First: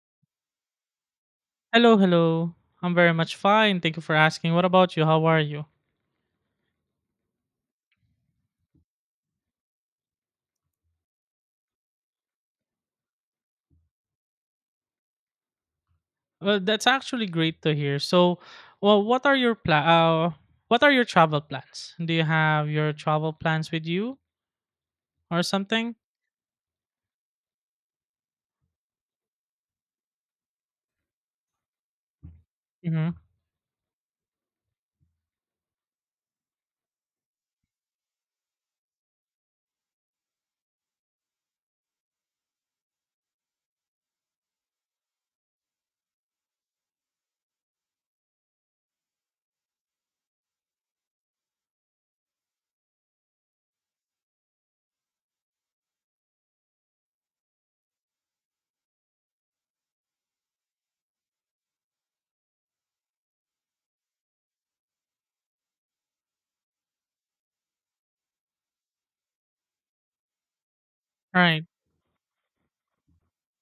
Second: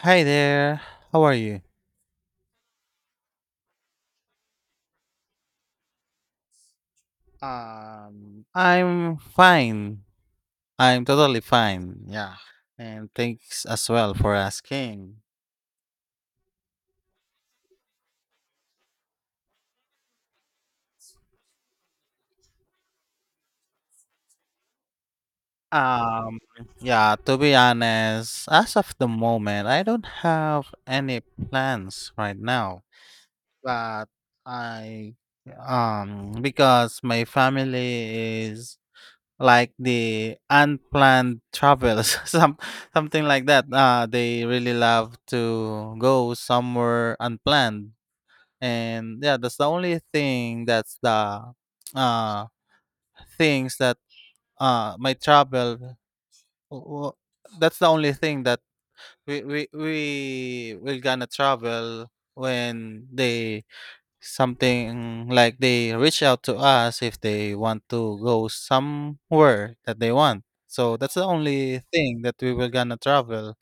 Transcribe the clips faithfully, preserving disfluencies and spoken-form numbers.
Hi there. How are you? Hello, hello. I'm very much fine. Thank you for asking. What about you? How are you? Um, I'm fine. I'm totally fine. Yeah. And thanks as well for asking. Well, that's actually great to hear. So, well, what are your pla- uh, what are your travel plans? Do you have your travel plans with you or something? Um, yeah, to be honest, as of the moment, I don't have any plans right now. Mm-hmm. But I um because my family is like the unplanned travels, some something like that, uh they really love to go somewhere unplanned, and yeah, that's the only thing, that's the uh things that uh my travel w- w- that's the only thing that we we we will gonna travel when they, something like they reach out to us if they want to go somewhere that they want. So that's the Right. only thing that we were gonna travel.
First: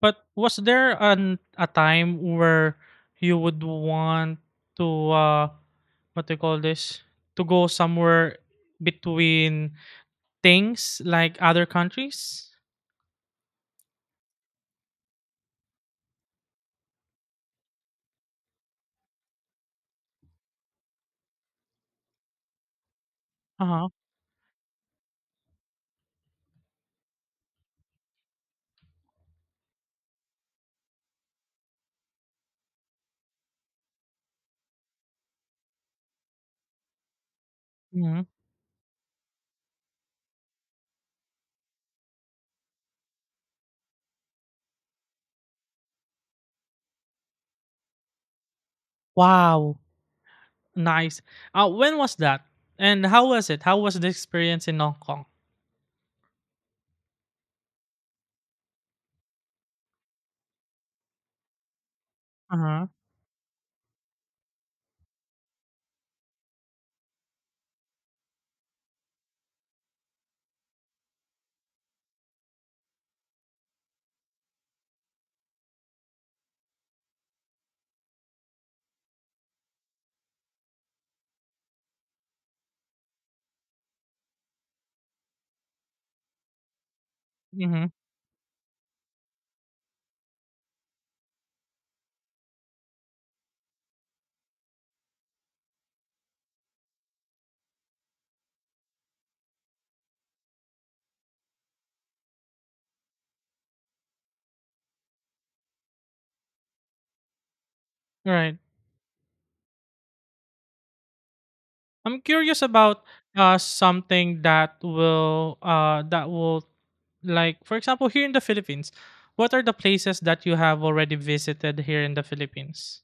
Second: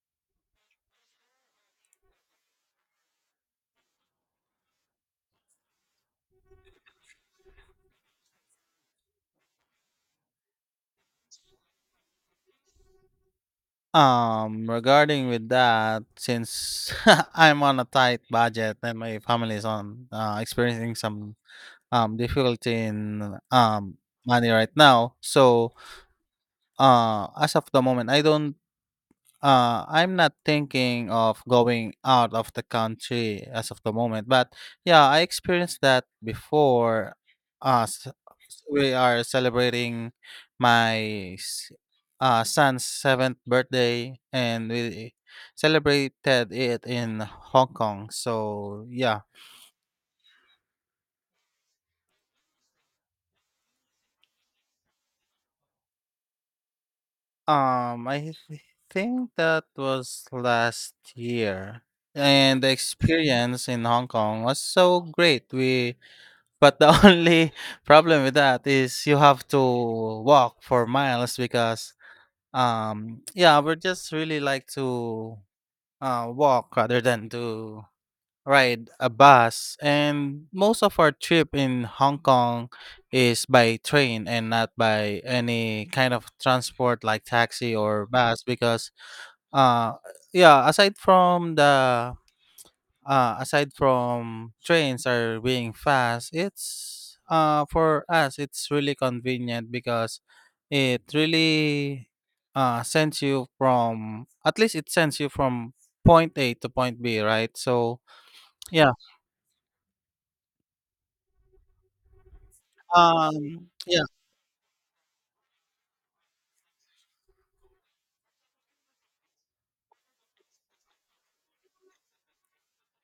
But was there an a time where you would want to uh what do you call this? To go somewhere between things like other countries? Um, regarding with that, since I'm on a tight budget and my family is on, uh, experiencing some um difficulty in Uh-huh. um money right now, so uh, as of the moment, I don't. Uh, I'm not thinking of going out of the country as of the moment, but yeah, I experienced that before. Us, Mhm. we are celebrating my s- uh, son's seventh birthday, and we celebrated it in Hong Kong. So yeah, Wow, nice. Uh, when was that? And how was it? How was the experience in Hong Kong? um, I th- think that was last year, and the Uh-huh. experience in Hong Kong was so great. We. But the only problem with that is you have to walk for miles because, um yeah, we just really like to uh walk rather than to ride a bus. And most of our trip in Hong Kong is by train and not by any kind of transport like taxi Mhm. or bus because, uh yeah, aside from the, uh, aside from trains are being fast, it's, uh, for us it's really convenient because it really, uh, sends you from, at least it sends you from point A to point B, right? So Right. yeah, I'm curious about uh um, yeah. something that will uh that will like for example here in the Philippines, what are the places that you have already visited here in the Philippines?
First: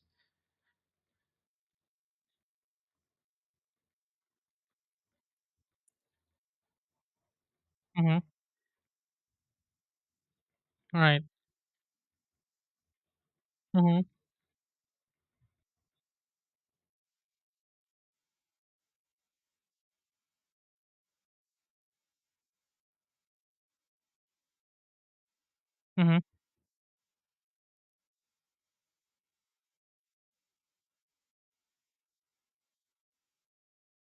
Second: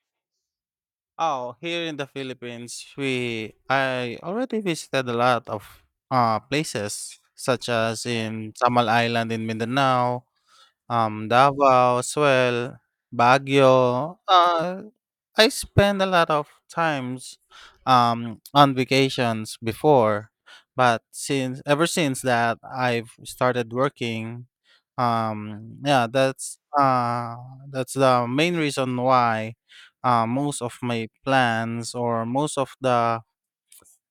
Oh, here in the Philippines, we I already visited a lot of uh places such as Mhm. in Samal Island in Mindanao. Right. Um, Davao as well, Mhm. Baguio. Uh, I spend a lot of times um, on vacations before, but since, ever since that I've started working, um, yeah, Mhm. that's, uh, that's the main reason why uh, most of my plans or most of the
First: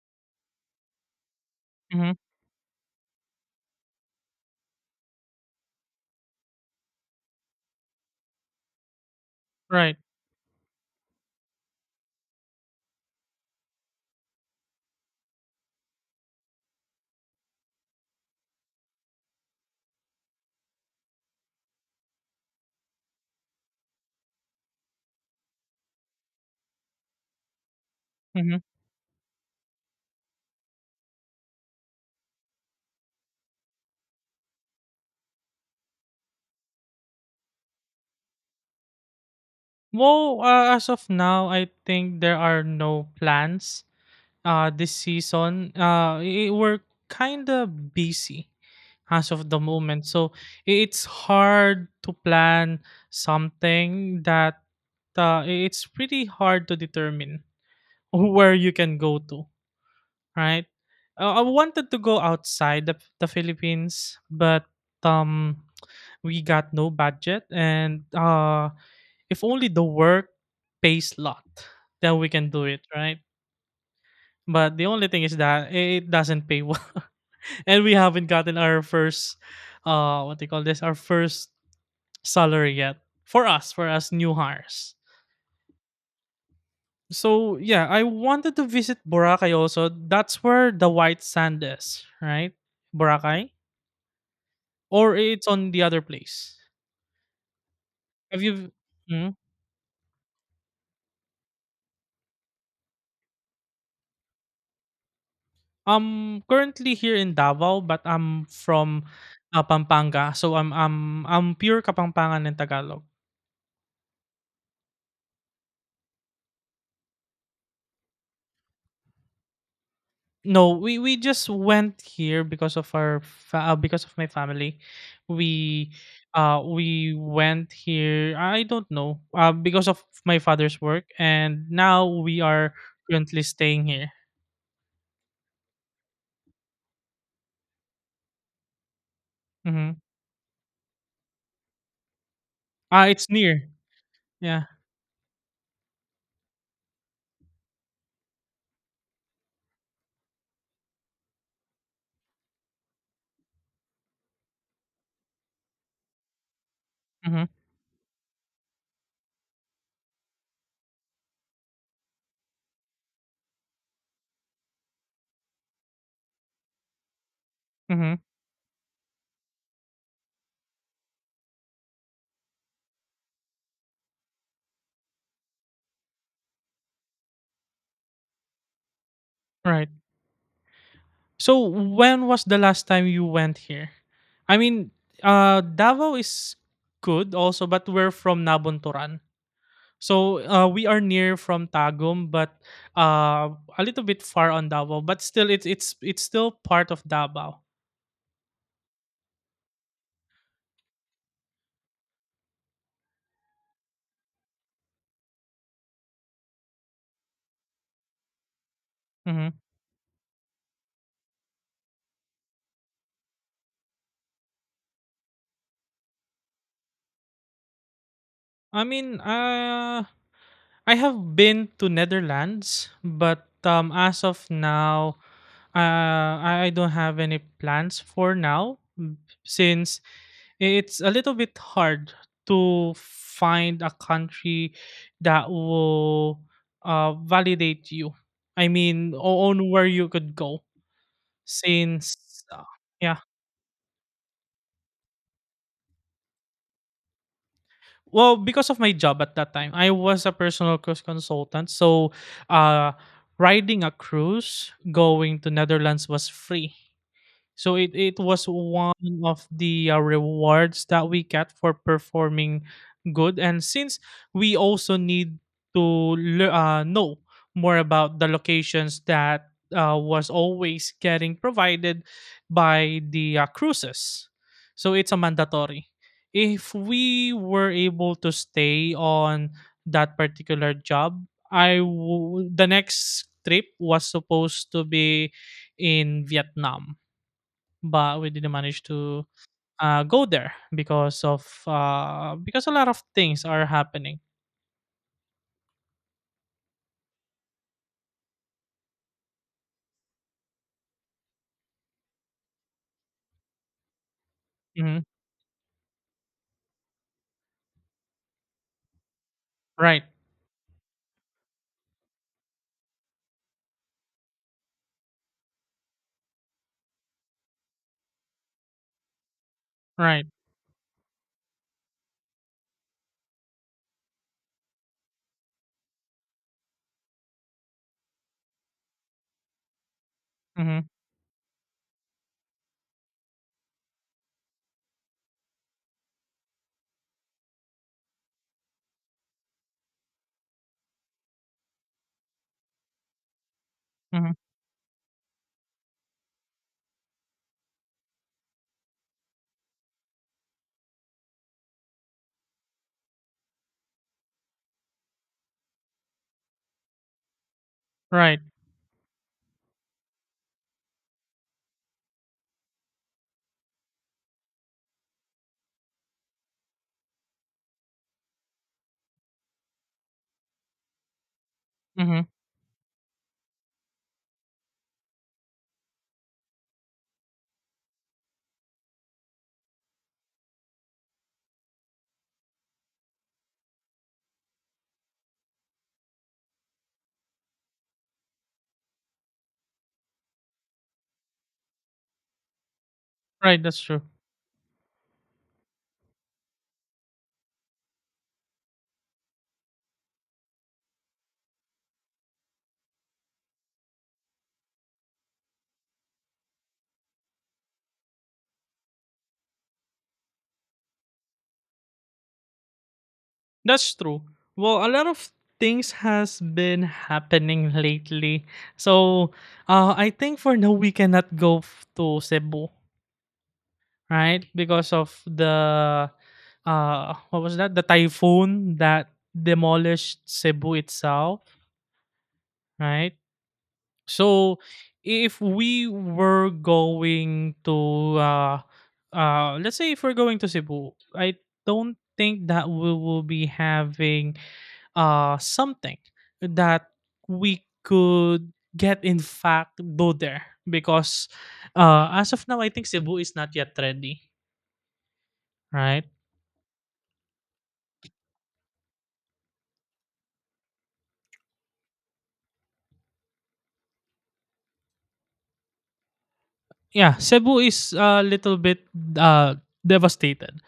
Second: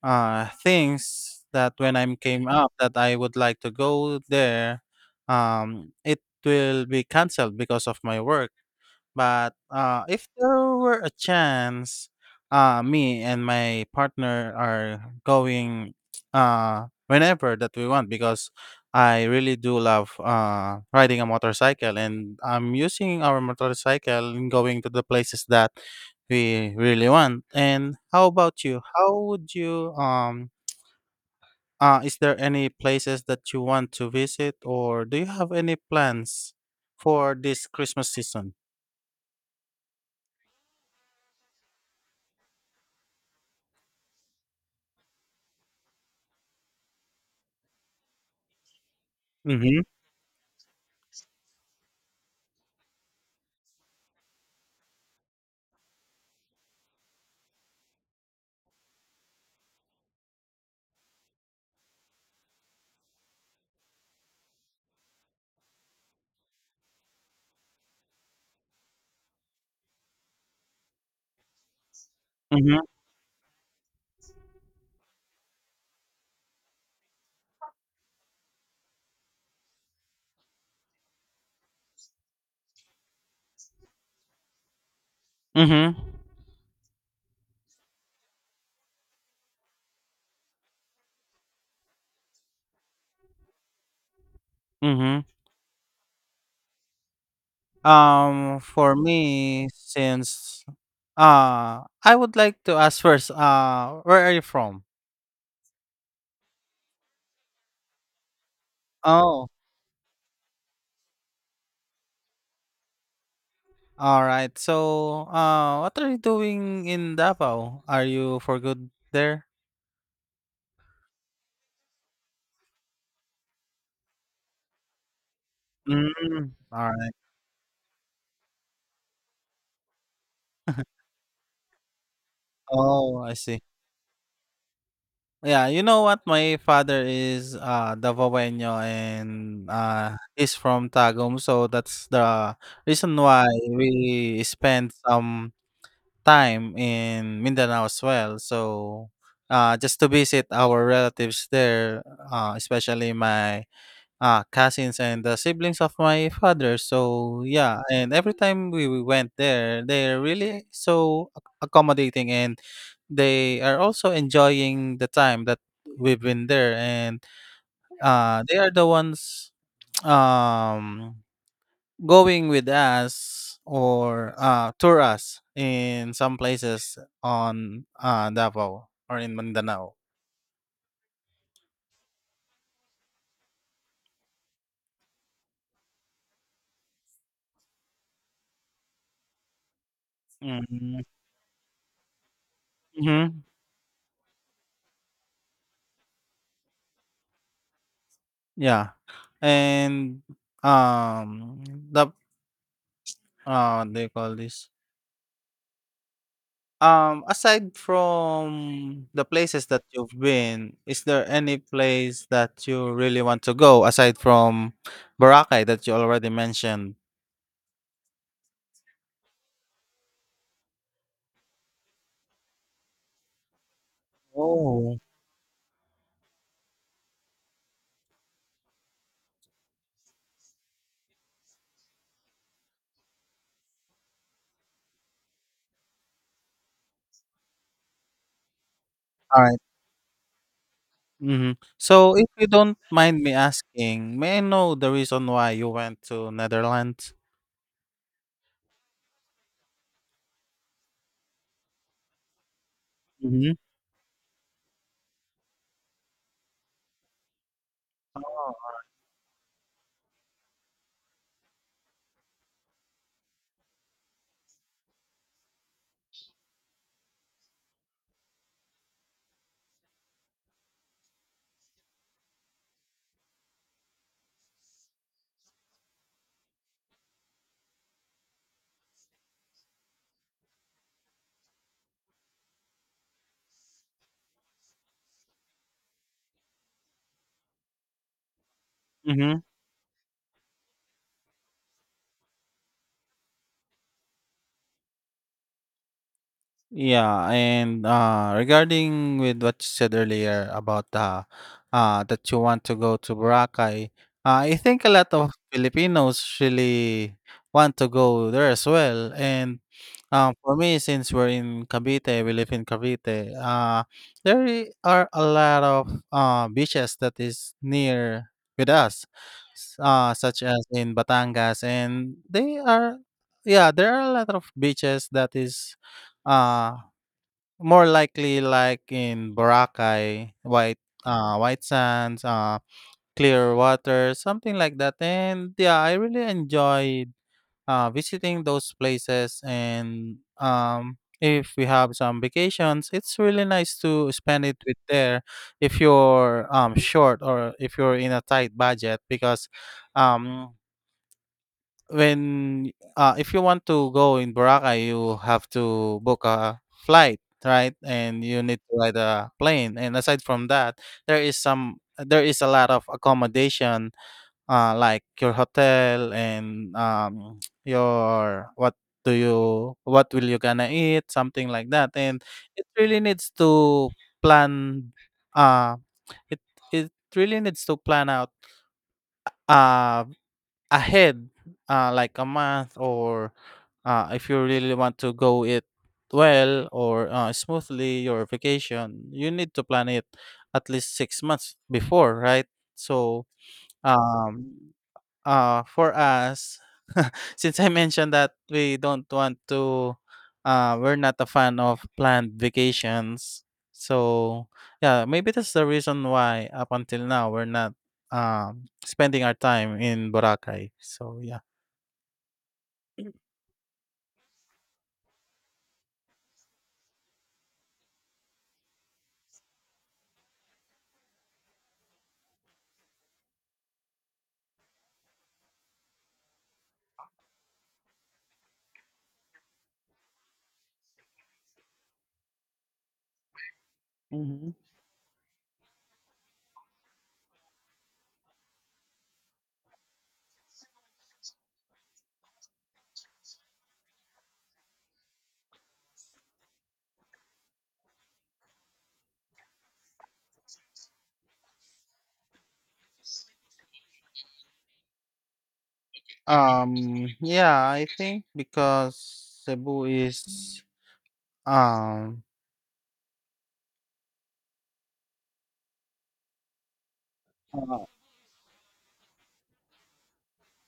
uh, things that when I'm Mhm. came up that I would like to go there, um, it will be canceled because of my work. But, Right. uh, if there were a chance, uh, me and my partner are going, uh, whenever that we want, because I really do love, uh, riding a motorcycle, and I'm using our motorcycle and going to the places that we really want. And how Mhm. about you? How would you, um, uh, is there any places that you want to visit, or do you have any plans for this Christmas season? Well, uh, as of now, I think there are no plans uh this season uh i- we're kind of busy as of the Mm-hmm. moment, so i- it's hard to plan something that uh, i- it's pretty hard to determine where you can go to, right? Uh, i wanted to go outside the, the Philippines, but um we got no budget, and uh if only the work pays lot, then we can do it, Mm-hmm. right? But the only thing is that it doesn't pay well. And we haven't gotten our first uh what they call this, our first salary yet. For us, for us new hires. Mhm, So yeah, I wanted to visit Boracay also. That's where the white sand is, right? Boracay? Or mhm. it's on the other place. Have Um, you, for mm? me, since uh, I would like to ask first, uh, where are you from? I'm currently here in Davao, but I'm from Oh, uh, Pampanga. So I'm I'm I'm pure Kapampangan and Tagalog. all right. So, uh, what are you doing in Davao? Are you for good there? No, we we just went here because of our fa- uh, because of my family. We Mm, uh all right. we went here. I don't know. Uh, because of my father's work, and now we are Oh, I currently see. staying here. Yeah, you know what? My father is uh Davaoeno, and Mm-hmm. uh he's from Tagum, so that's the Ah, reason it's why near. we Yeah. spend some time in Mindanao as well. So uh, just to visit our relatives there, uh, especially my uh, cousins and the siblings of my father. So Mm-hmm. yeah, and every time we, we went there, they're really so ac- accommodating, and they are also enjoying the time that we've been there, and Mm-hmm. uh, they are the ones, um going with us, or uh, tour us in some places on uh, Davao or in Right. Mindanao. So when was the last time you went here? I mean, uh, Davao is good also, but we're from Nabuntoran. So uh, we Mm-hmm. are near from Tagum, but uh, a little bit far on Davao. But still, it's it's it's still part of Davao. Yeah, and um, the, uh, what do you call this? Um, aside from the Mhm. places that you've been, is there any place that you really want to go aside from Boracay that you already mentioned? I mean, uh, I have been to Netherlands, but um, as of Oh, now, uh, I I don't have any plans for now m- since it's a little bit hard to find a country that will uh, validate you. I mean, all o- right. on where you could go. Mhm. So if Since, you uh, don't mind yeah. me asking, may I know the reason why you went to Netherlands? Well, because of my job at that time, I was a personal cruise consultant. So, uh, Mhm. riding a cruise going to Netherlands was free. So it, it was Oh. one of the uh, rewards that we got for performing good. And since we also need to lear- uh, know more about the locations that uh, was always getting provided by the uh, cruises, so it's a mandatory. If we were able to stay on that particular job, I w- the next trip was supposed to be in Vietnam, but we didn't manage to Mhm. uh, go there because of uh, because a lot of things are happening. Yeah, and uh regarding with what you said earlier about, uh, uh that you want to go to Boracay, uh, I think a Hmm. lot of Filipinos really want to go there as well. And Right, Um, for me, since we're in Cavite, we live in Cavite. Uh, there i- are a lot of uh, beaches that is near with us, s- uh, right. such as in Batangas, and they are, yeah, there are a lot of beaches that is, uh, more likely like in Boracay, White, Hmm. uh, White Sands, uh, Clear Water, something like that. And yeah, I really enjoy uh, visiting those places, and um, if we have some vacations it's really nice to Hmm. spend it with there if you're um, short, or if you're in a tight budget, because um, when uh, if you want to go in Boracay you have to book a flight, right? And Right. you need to ride a plane, and aside from that there is some, there is a lot of accommodation, uh, like your hotel, and um, your, what do you, what will you gonna eat, something like that. Hmm. And it really needs to plan, uh it it really needs to plan out uh ahead, uh like a month, or uh if you really want to go it well, or uh, smoothly your vacation, you need to plan it at least six months before, right? So, Right. That's true. um uh for us. Since I mentioned that we don't want to, uh, we're not a fan of planned vacations. So yeah, maybe that's the reason why up until now we're not um, spending our time in Boracay. So yeah. That's true. Well, a lot of things has been happening lately, so uh, I think for now we cannot go f- to Cebu, right? Because of the uh, what was that? The typhoon that demolished Cebu itself, right? Mhm. So if we were going to uh uh let's say if we're going to Cebu, I don't think that we will be having uh something that we could get in fact do there, because uh as of now I think Cebu is not yet ready, right? Um, yeah, I think because Cebu is um Yeah, Cebu Uh, is a little bit uh devastated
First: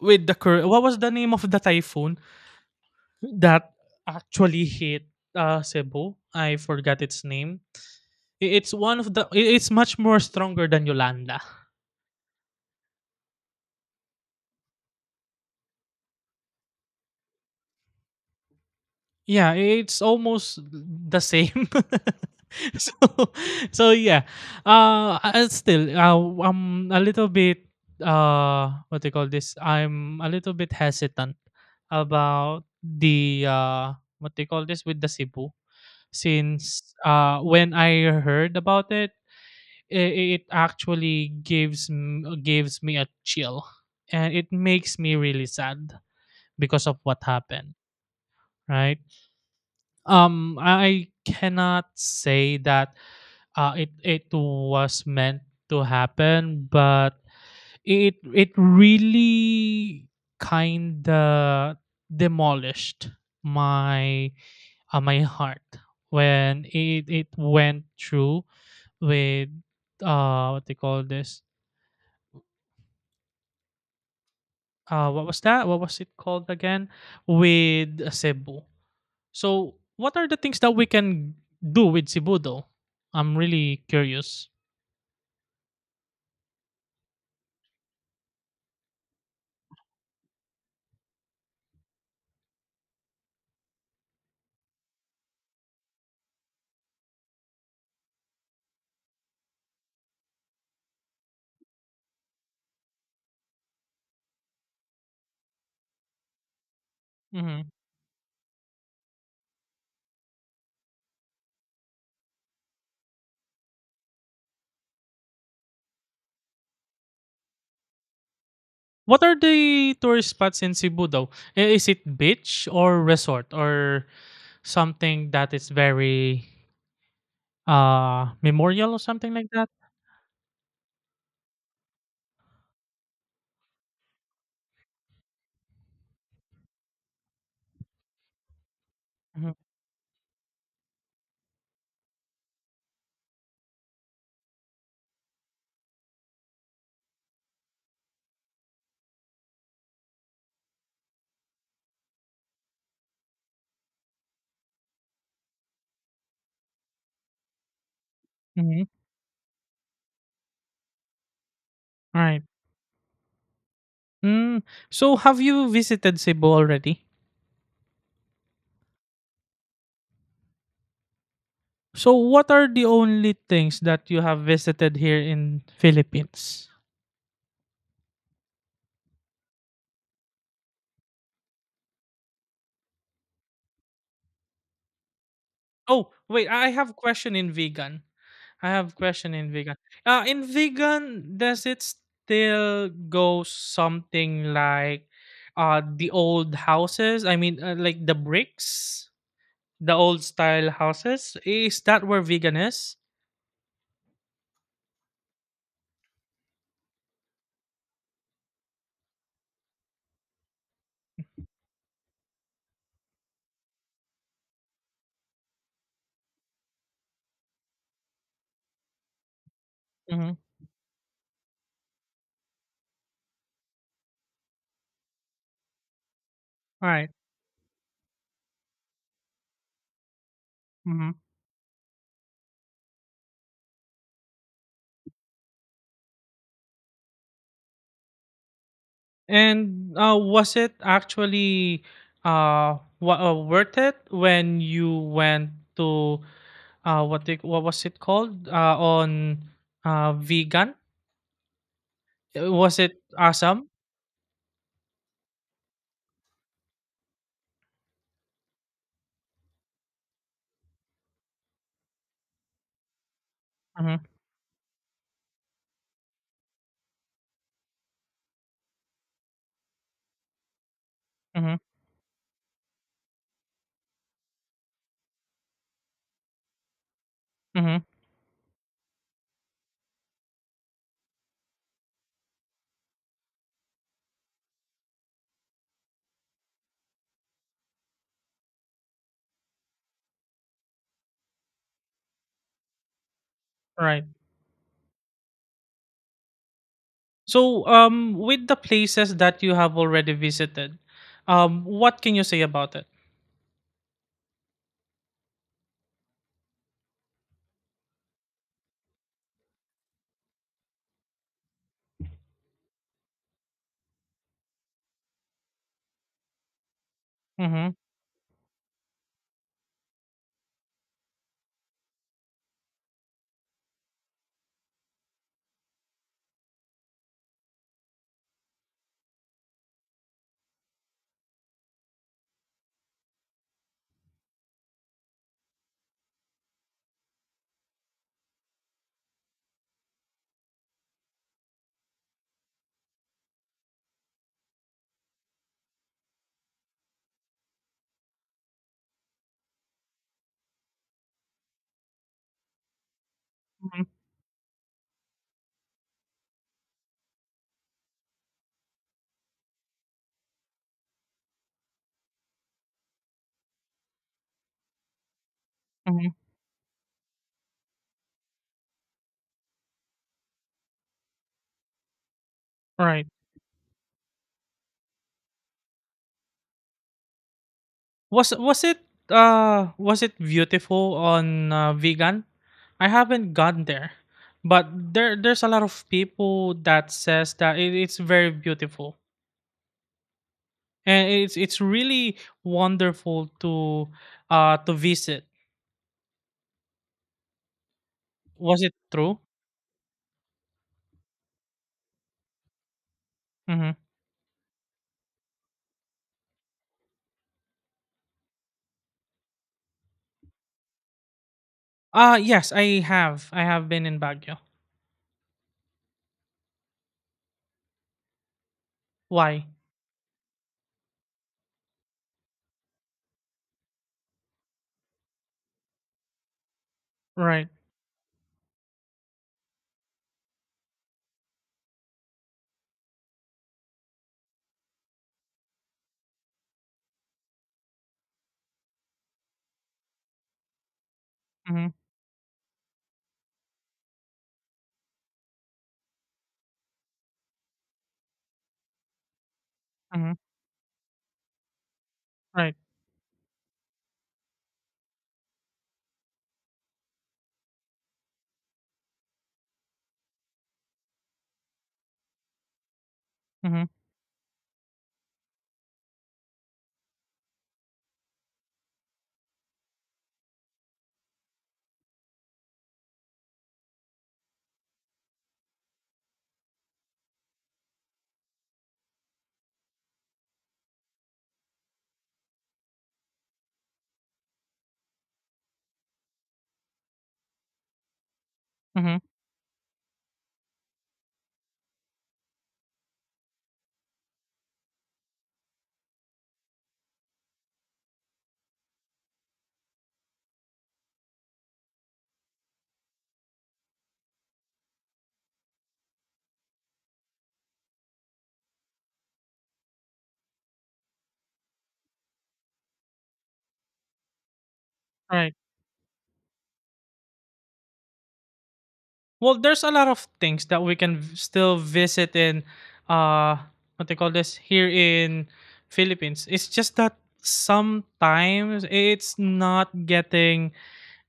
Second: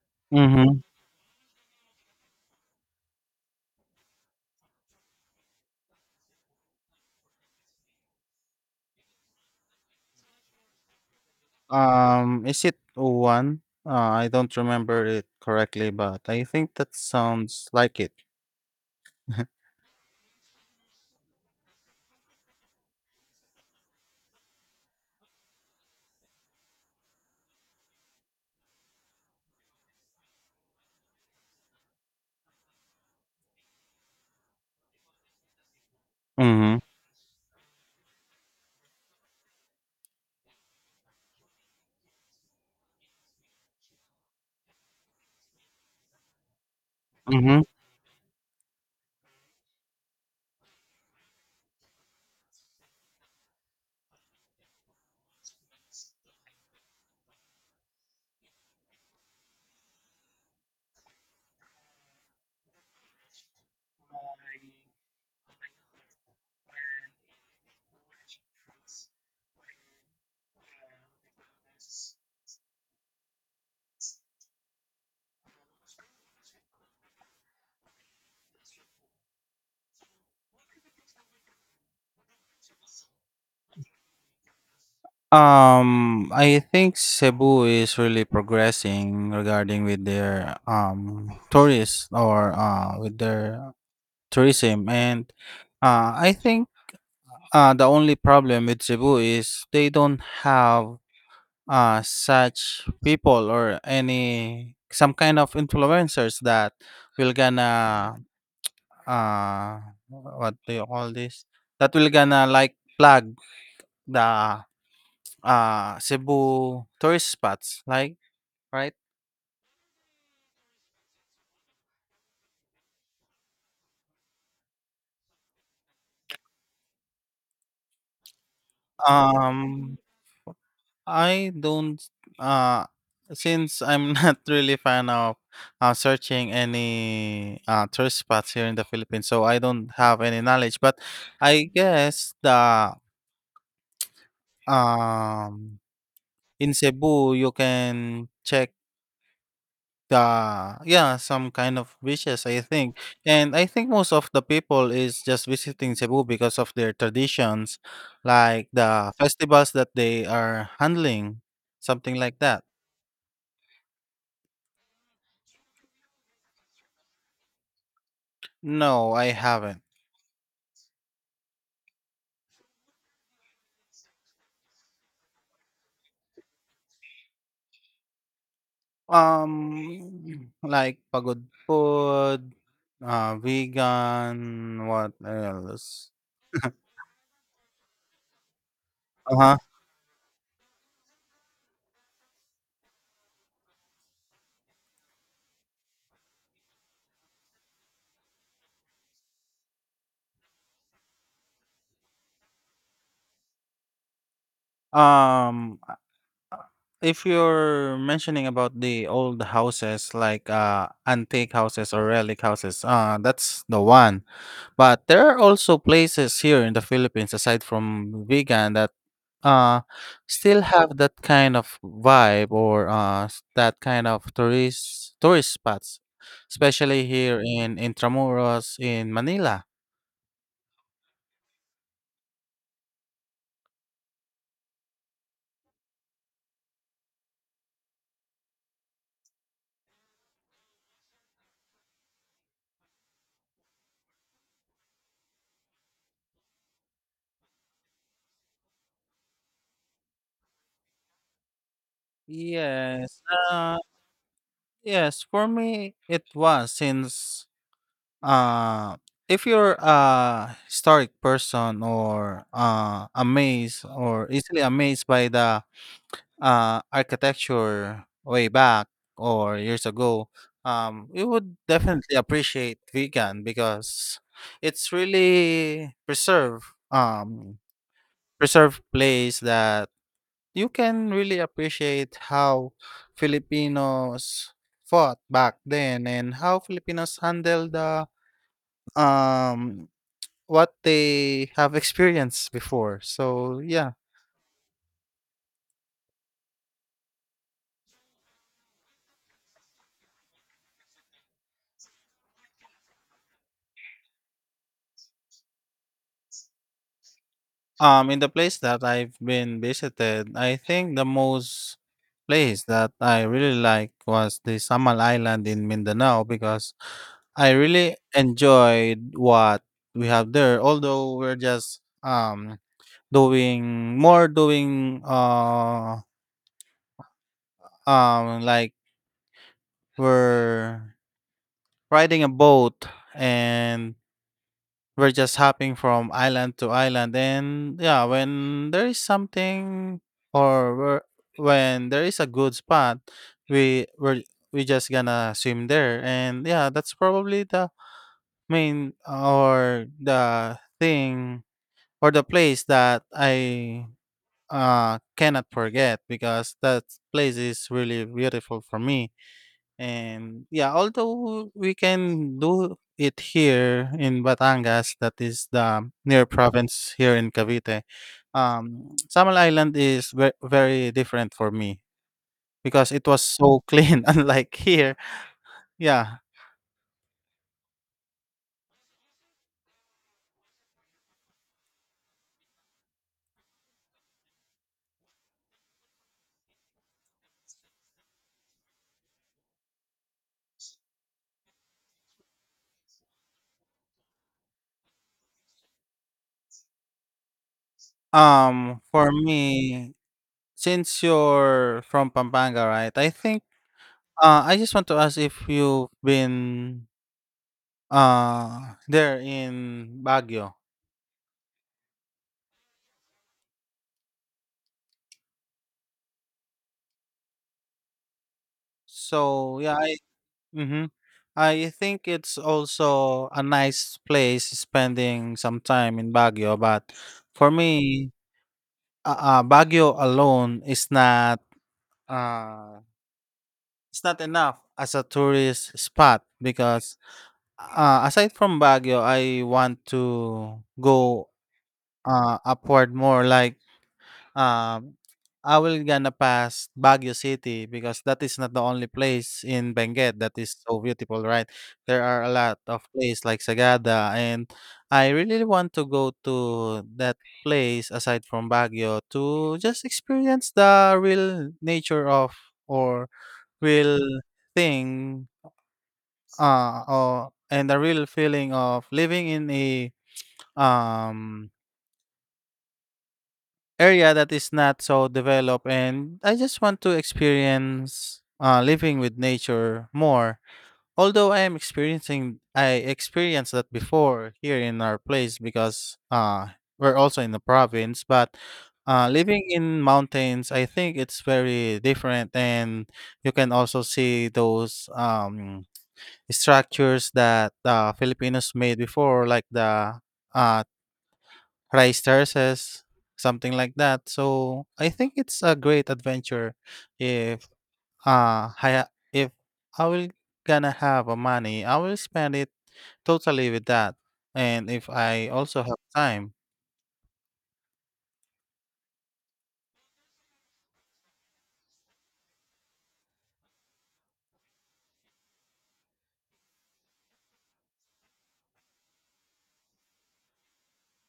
with the current. hmm, What was the name of the typhoon that actually hit uh, Cebu. I forgot its name. I- It's one of the. i- It's much more stronger than Yolanda. um is it one? Uh, I don't remember it correctly, but I think that sounds like it. Yeah, it's almost the same. so, so yeah. Uh, I- still, uh, I'm a little bit. Uh, what do you call this? I'm a little bit hesitant about the uh, what do you call this with the Cebu, Mm-hmm. since uh when I heard about it, it, it actually gives m- gives me a chill, and it makes me really sad because of what happened, right. um I cannot say that uh, it it was meant to happen, but it it really kind of demolished my uh, my heart when it it went through with uh what they call this, uh what was that? What was it called again? With uh, Cebu. So what are the things that we can do with Cebu though? I'm really curious. Um, I think Cebu is really progressing regarding with their um tourists, or uh with their tourism, and uh I think uh the only problem with Cebu is they don't have uh such people or any some kind of influencers that will Hmm. gonna, uh what do you call this, that will gonna like plug the uh Cebu tourist spots, like. Right? What are the tourist spots in Cebu though? I- Is it beach or resort or something that is very uh memorial or something like that? Um, I don't. uh since I'm not really fan of uh, searching any uh, tourist spots here in the Philippines, so Mm-hmm. I don't have any knowledge. But I guess the, um in Cebu you can check. Uh, yeah, some kind of wishes, I think. And I think most of the people is just visiting Cebu because of their traditions, like Mm-hmm. the festivals that they are handling, something like Right. that. Mm. So have you visited Cebu already? No, I haven't. So what are the only things that you have visited here in Philippines? Um, like pagod food, uh, vegan, what else? Oh, wait, I I have a question in vegan. I have a question in Uh-huh. vegan. Uh, in vegan, does it still go something like uh the old houses? I mean, uh, like the bricks, the old style houses. Is that where vegan is? Um, If you're mentioning about the old houses, like uh, antique houses or relic houses, uh, that's the one. But there are also places here in the Philippines, aside from vegan, that uh, Mm-hmm. still have that kind of vibe, or uh, s- that kind of tourist tourist spots, All especially right. here in Intramuros in Manila. Mm-hmm. And uh, was it actually uh, wa uh worth it when you went to uh what they, what was it called uh on uh vegan? Uh, Was it Yes, awesome? uh, yes. For me, it was, since uh if you're a historic person, or uh amazed Mhm, or easily amazed by the uh architecture way back or years ago, um you would mhm, definitely appreciate vegan because it's really preserve um mhm, preserved place that you can really appreciate how Filipinos fought back then, and how Filipinos handled the um what they have experienced before. So yeah, right. So, um, with the places that you have already visited, um, what can you say about it? um, in the place that I've been visited, I think the most place that I really like was the Samal Island in Mindanao, because I Mm-hmm, really enjoyed what we have there. Although we're just um doing more, doing uh um like we're riding a boat, and. We're just hopping from island to island, and yeah, when there is something, or we're, when there is a good spot, we we're we just gonna swim there, and yeah, that's probably the main, or the thing, or the place that mm-hmm, I uh cannot forget, because that place is really beautiful for me. And yeah, although we can do it here in Batangas, that is the mm-hmm, near province here in Cavite, um, Samal Island is ve- very different for me, because it right. was so clean, unlike here. Yeah. Was was it uh was it beautiful on uh, vegan? I haven't gone there, but there there's a lot of people that says that it, it's very beautiful, and it's it's really wonderful to uh to visit. Was it Um, for true? me, since you're from Pampanga, right? I think Mm-hmm. uh, I just want to ask if you've been uh there in Baguio. Uh yes, I have. I have been in Baguio. Why? So yeah, I. Mm-hmm. I think it's also a nice place spending some time in Baguio, but Right. for me, uh, uh, Baguio alone is not, uh, it's not enough as a tourist spot, because uh, aside from Baguio, I want to go Mhm. uh, upward more, like. Um, I will gonna pass Baguio City, because that is not the only place in Benguet Mhm. that is so beautiful, right? There are a Right. lot of places like Sagada, and I really want to go to that place aside from Baguio to just experience the real nature of or Mhm. real thing uh or and the real feeling of living in a um area that is not so developed, and I just want to experience uh, living with nature more. Although I am experiencing I experienced that before here in our place because uh we're also in the province, but Mhm. uh, living in mountains, I think it's very different, and you can also see those um, structures that uh, Filipinos made before, like the uh, rice terraces, something like that. So I think it's a great adventure if uh I, if I will gonna have a money, I will spend it totally with that. And if I Right. also have time, Well, there's a lot of things that we can v- still visit in uh what they call this here in Philippines. It's just that sometimes it's not getting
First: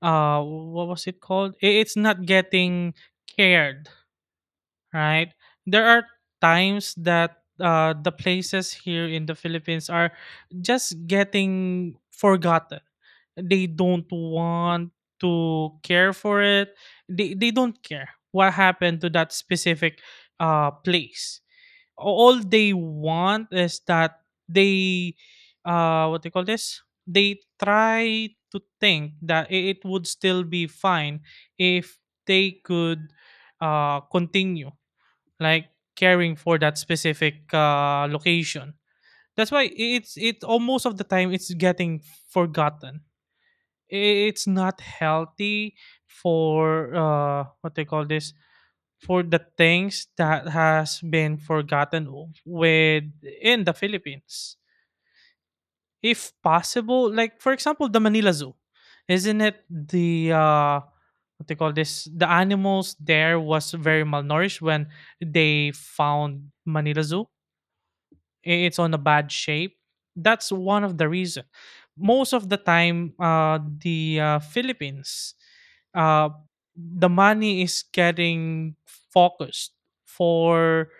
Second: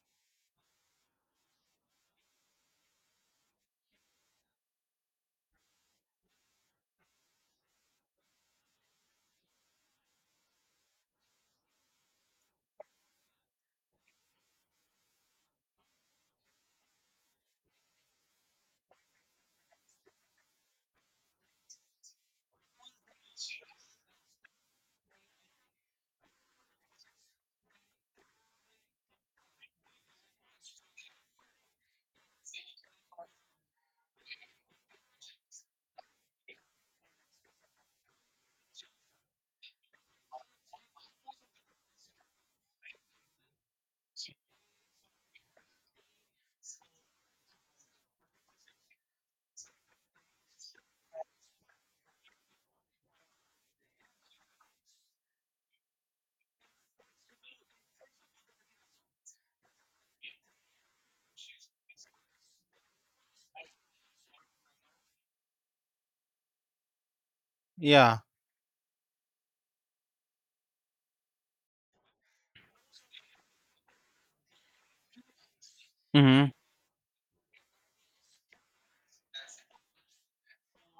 uh what was it called? I- It's not getting cared, right? There are times that uh, the places here in the Philippines are just getting forgotten. They don't want to care for it. They they don't care what happened to that specific uh, place. All they want is that they uh, what they call this? They try to think that i- it would still be fine if they could uh, continue like caring for that specific uh, location. That's why it's it all most of the time it's getting forgotten. I- It's not healthy for uh, what they call this, for the things that has been forgotten with in the Philippines. If possible, like for example, the Manila Zoo, isn't it the uh, what they call this? The animals there was very malnourished when they found Manila Zoo. yeah. I- it's on a bad shape. That's one of the reason most of the time uh the uh, Philippines, uh Mm-hmm. the money is getting focused for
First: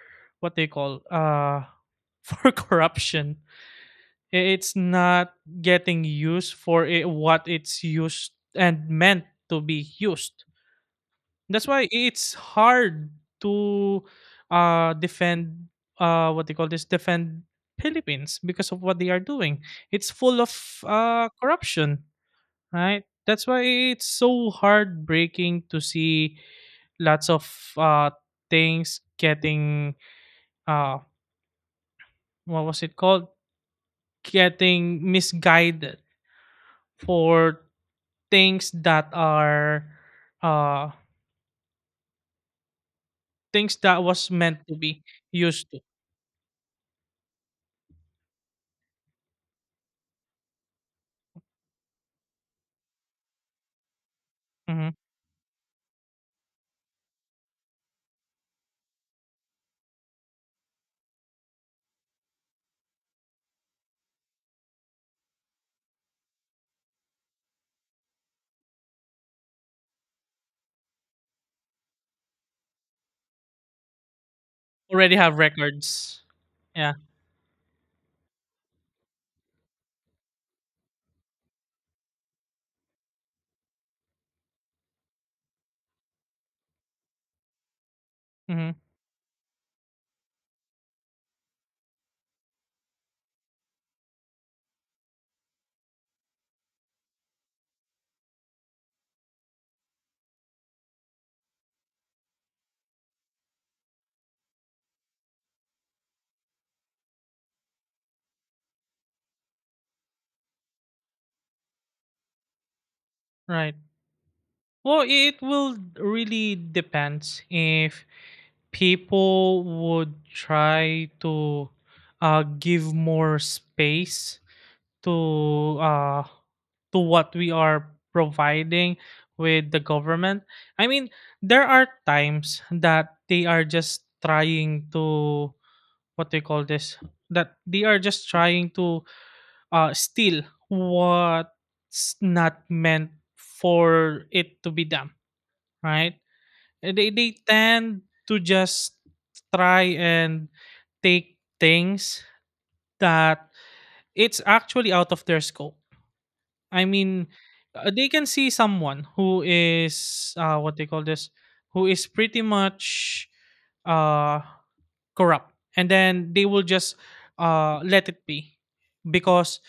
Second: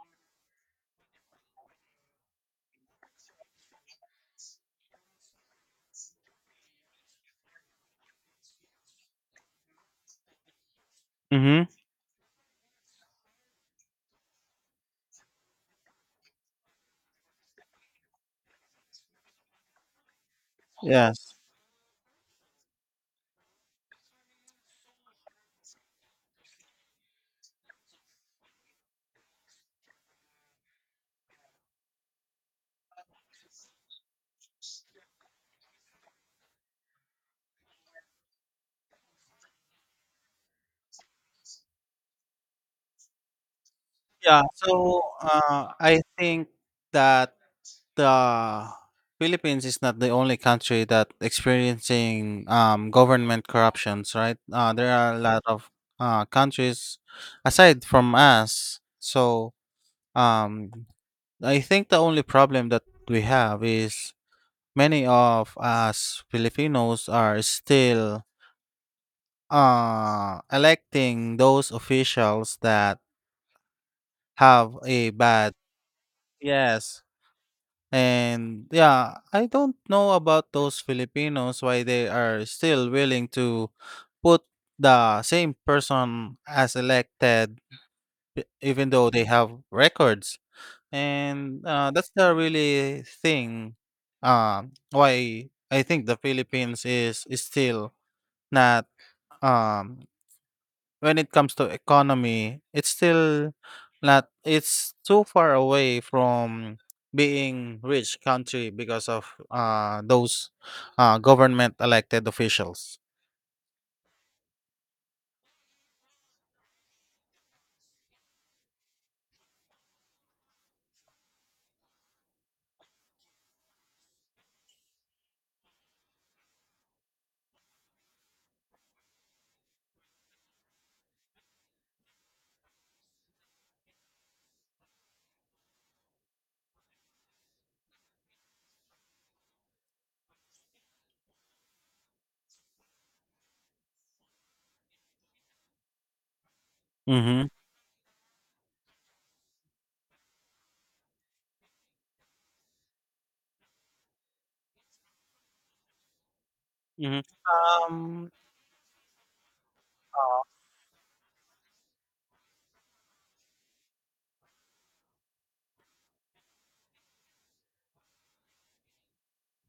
what they call uh for corruption. I- it's not getting used for it, what it's used and meant to be used. Mm-hmm. That's why it's hard to uh, defend, uh, what they call this, defend Philippines because of what they are doing. It's full of uh, Yes. corruption, right? That's why it's so heartbreaking to see lots of uh, things getting uh, what was it called? Getting misguided for things that are uh, things that was Yeah. meant to So be uh, used to. I think that the Philippines is not the only country that experiencing um, government corruptions, right? Uh, there Mhm. are a lot of uh, countries aside from us. So um, I think the only problem that we have is many of us Filipinos are still uh, electing those officials that have a Already have bad, records. Yeah. yes. And yeah, I don't know about those Filipinos why they are still willing to put the same person as elected, e- Mhm. even though they have records. And uh, that's the really thing, um, why I think the Philippines is, is still not, um, when it comes to economy, it's still not it's too far away from being rich country because of uh, those uh, government elected officials. Right. Well, it will really depends if people would try to uh, give more space to uh, to what we are providing with the government. I mean, there are times that they are just trying to what do you call this? That they are just trying to uh, still, what's not meant for it to be done, right? Uh, They, they Mm-hmm. tend to just try and take things that it's actually out of their scope. I Mm-hmm. mean, uh, they can Um, see someone who is, uh, what they call this, who is pretty much uh corrupt, and then they will just uh let it be because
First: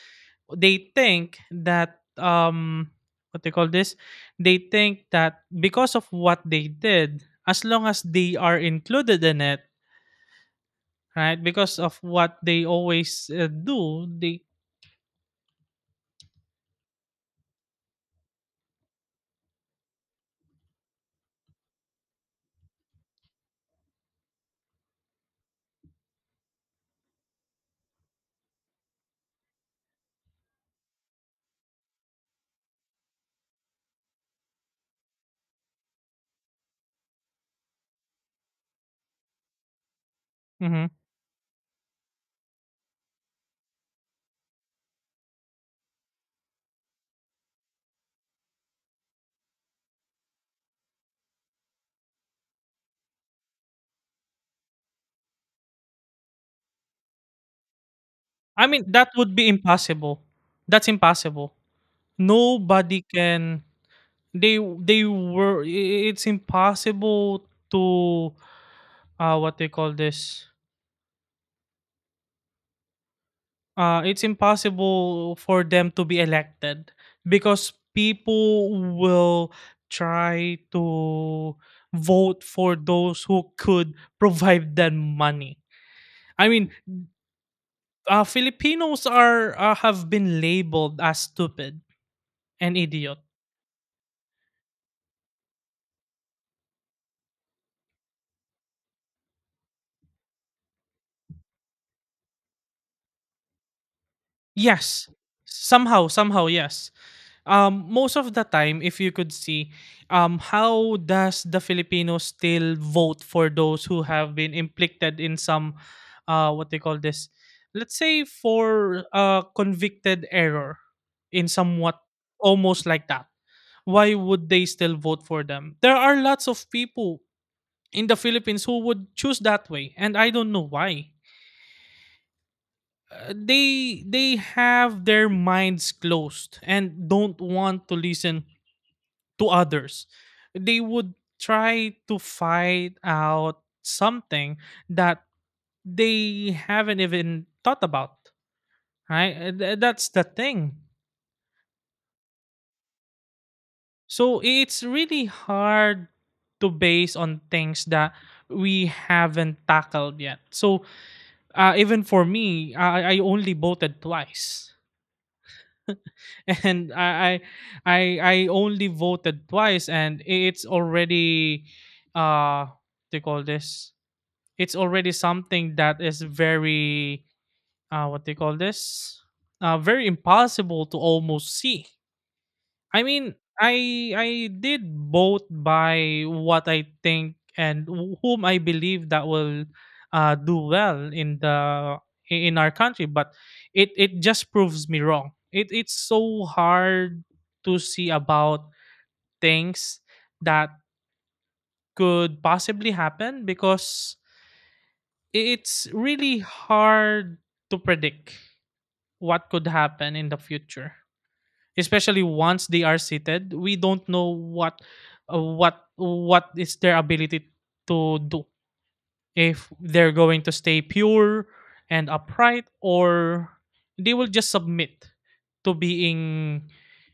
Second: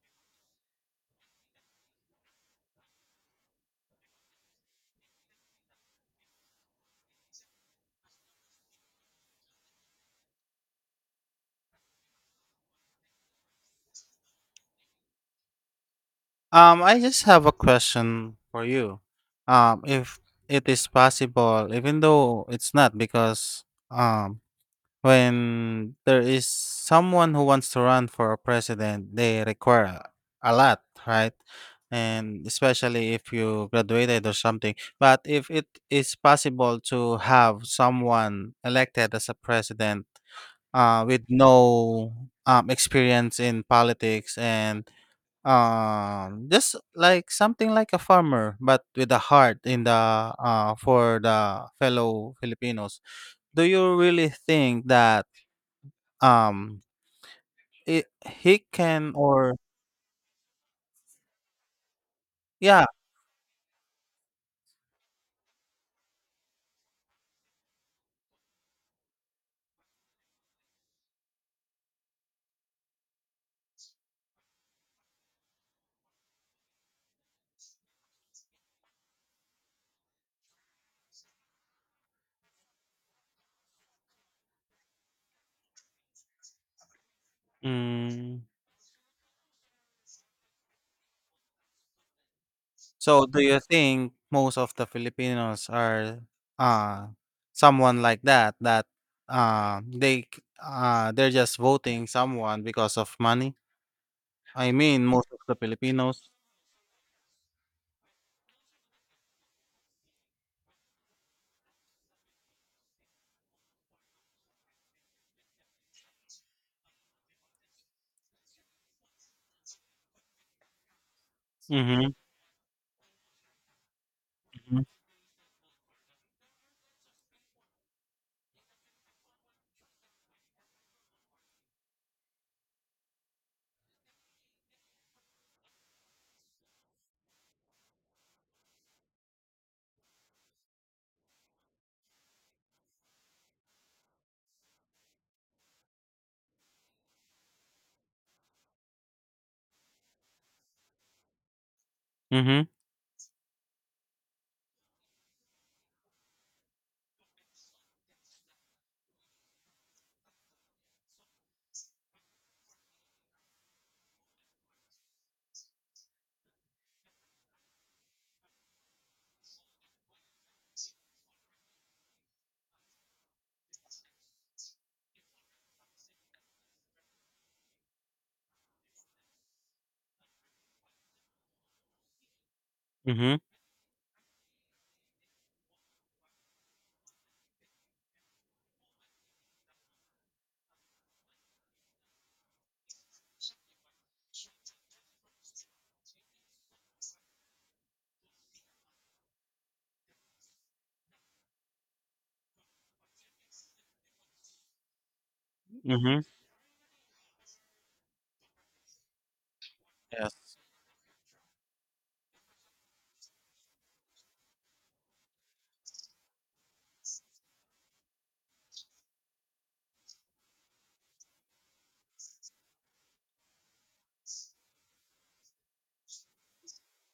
they think that um what they call this, they think that because of what they did as long as they are included in it, right, because of what they always uh, do they. uh, um, I just have a question for you. Um, if it is possible, even though it's not, because um, when there is someone who wants to run for a president, they require a, a lot, right? And especially if you graduated or something. But if it is possible to have someone elected as a president Mhm. uh, with no um, experience in politics and um, just like something like a farmer, but with a heart in the uh, for the fellow Filipinos, do you really think that? Um, it he I mean that can would be or impossible. That's impossible. yeah. Nobody can. They they were I- I- It's impossible to uh what they call this, uh, it's impossible for them to be elected because people will try to vote for those who could provide them money. I mean, uh, Mm. Filipinos are uh, have been labeled as stupid and idiot. So do you think most of the Filipinos are, uh, someone like that, that, uh, they c uh, they're just voting someone because of money? I mean, Yes. most of the Somehow, Filipinos. somehow, yes. Um, most of the time, if you could see, um, how does the Filipinos still vote for those who have been implicted in some, uh, what they call this? Let's say for uh, convicted error in somewhat Mhm, almost like that. Why would they mhm, still vote for them? There are lots of people in the Philippines who would choose that way, and I don't know why uh, they they have their minds closed and don't want to listen to others. They would try to find out something that they haven't even thought about, right. Uh, th- that's the thing, mhm, so it's really hard to base on things that we haven't tackled yet, so uh, even for me I, I only voted twice. And I I I I only voted twice, and it's already uh what they call this. It's already something that is very uh what they call this, uh very impossible to almost see. I mean, mhm, I I did both by what I think and wh- whom I believe that will uh, do well in the i- in our country, but it it just proves me wrong. It it's so hard to see about things that could possibly happen, because i- it's mhm. really hard to predict what could happen in the Yes. future. Especially once they are seated, we don't know what uh, what what is their ability to do, if they're going to stay pure and upright, or they will just submit to being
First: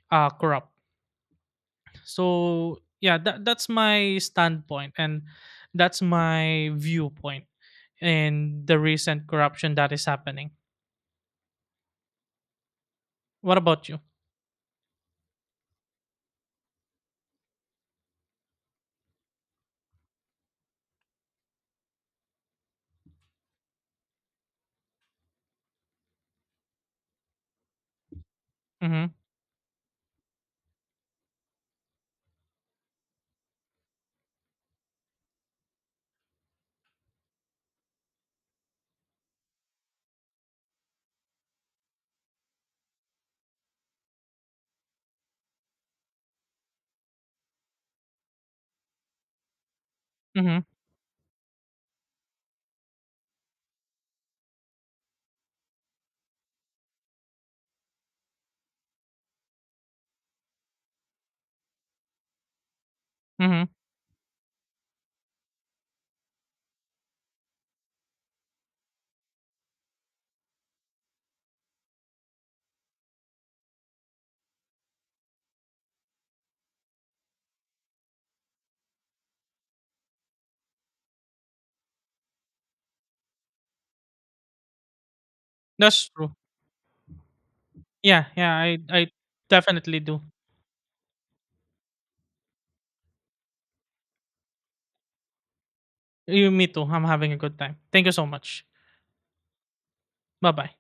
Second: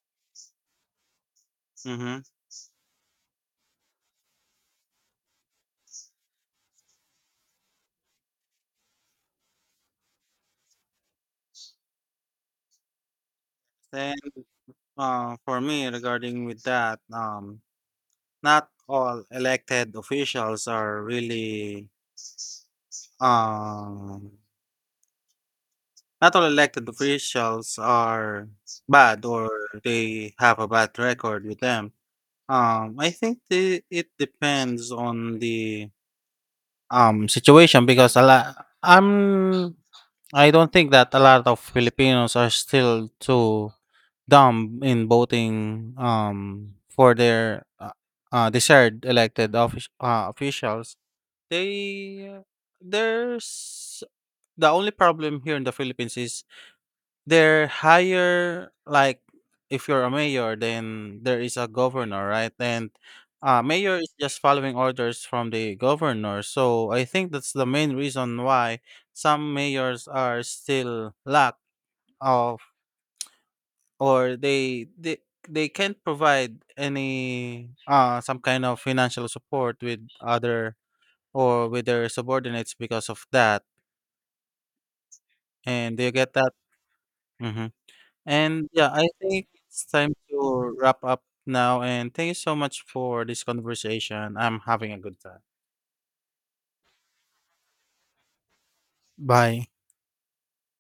uh, corrupt. Mhm. So yeah, that, that's my standpoint, and that's my viewpoint in the recent corruption that is happening. What about you? Then, uh, for me regarding with that, um, not all elected officials are really, um not all elected officials are Mm-hmm, bad, or they have a bad record with them. Um, I think the, it depends on the um situation because a lot I'm I don't think that a lot of Filipinos are still too dumb in voting um for their uh, uh desired elected offic- uh, mm-hmm, officials. They uh, there's the only problem here in the Philippines is they're higher, like if you're a mayor, then there is a governor, right? And uh, mm-hmm. mayor is just following orders from the governor. So I think that's the main reason why some mayors are still lack of, or they they they can't provide any uh some kind of financial support with other or with their subordinates because of that. And do That's you get true. that? Mm-hmm. Yeah, yeah, And I yeah, I I think it's definitely time do. to wrap up now. And thank you so much for this conversation. I'm having a good time. You me too. I'm having a good time. Thank you so much. Bye. Bye-bye.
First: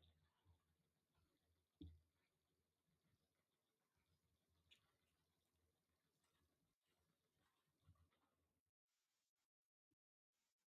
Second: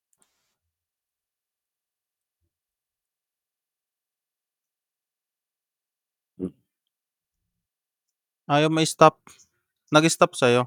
Ayaw may stop. Nag-stop sa'yo.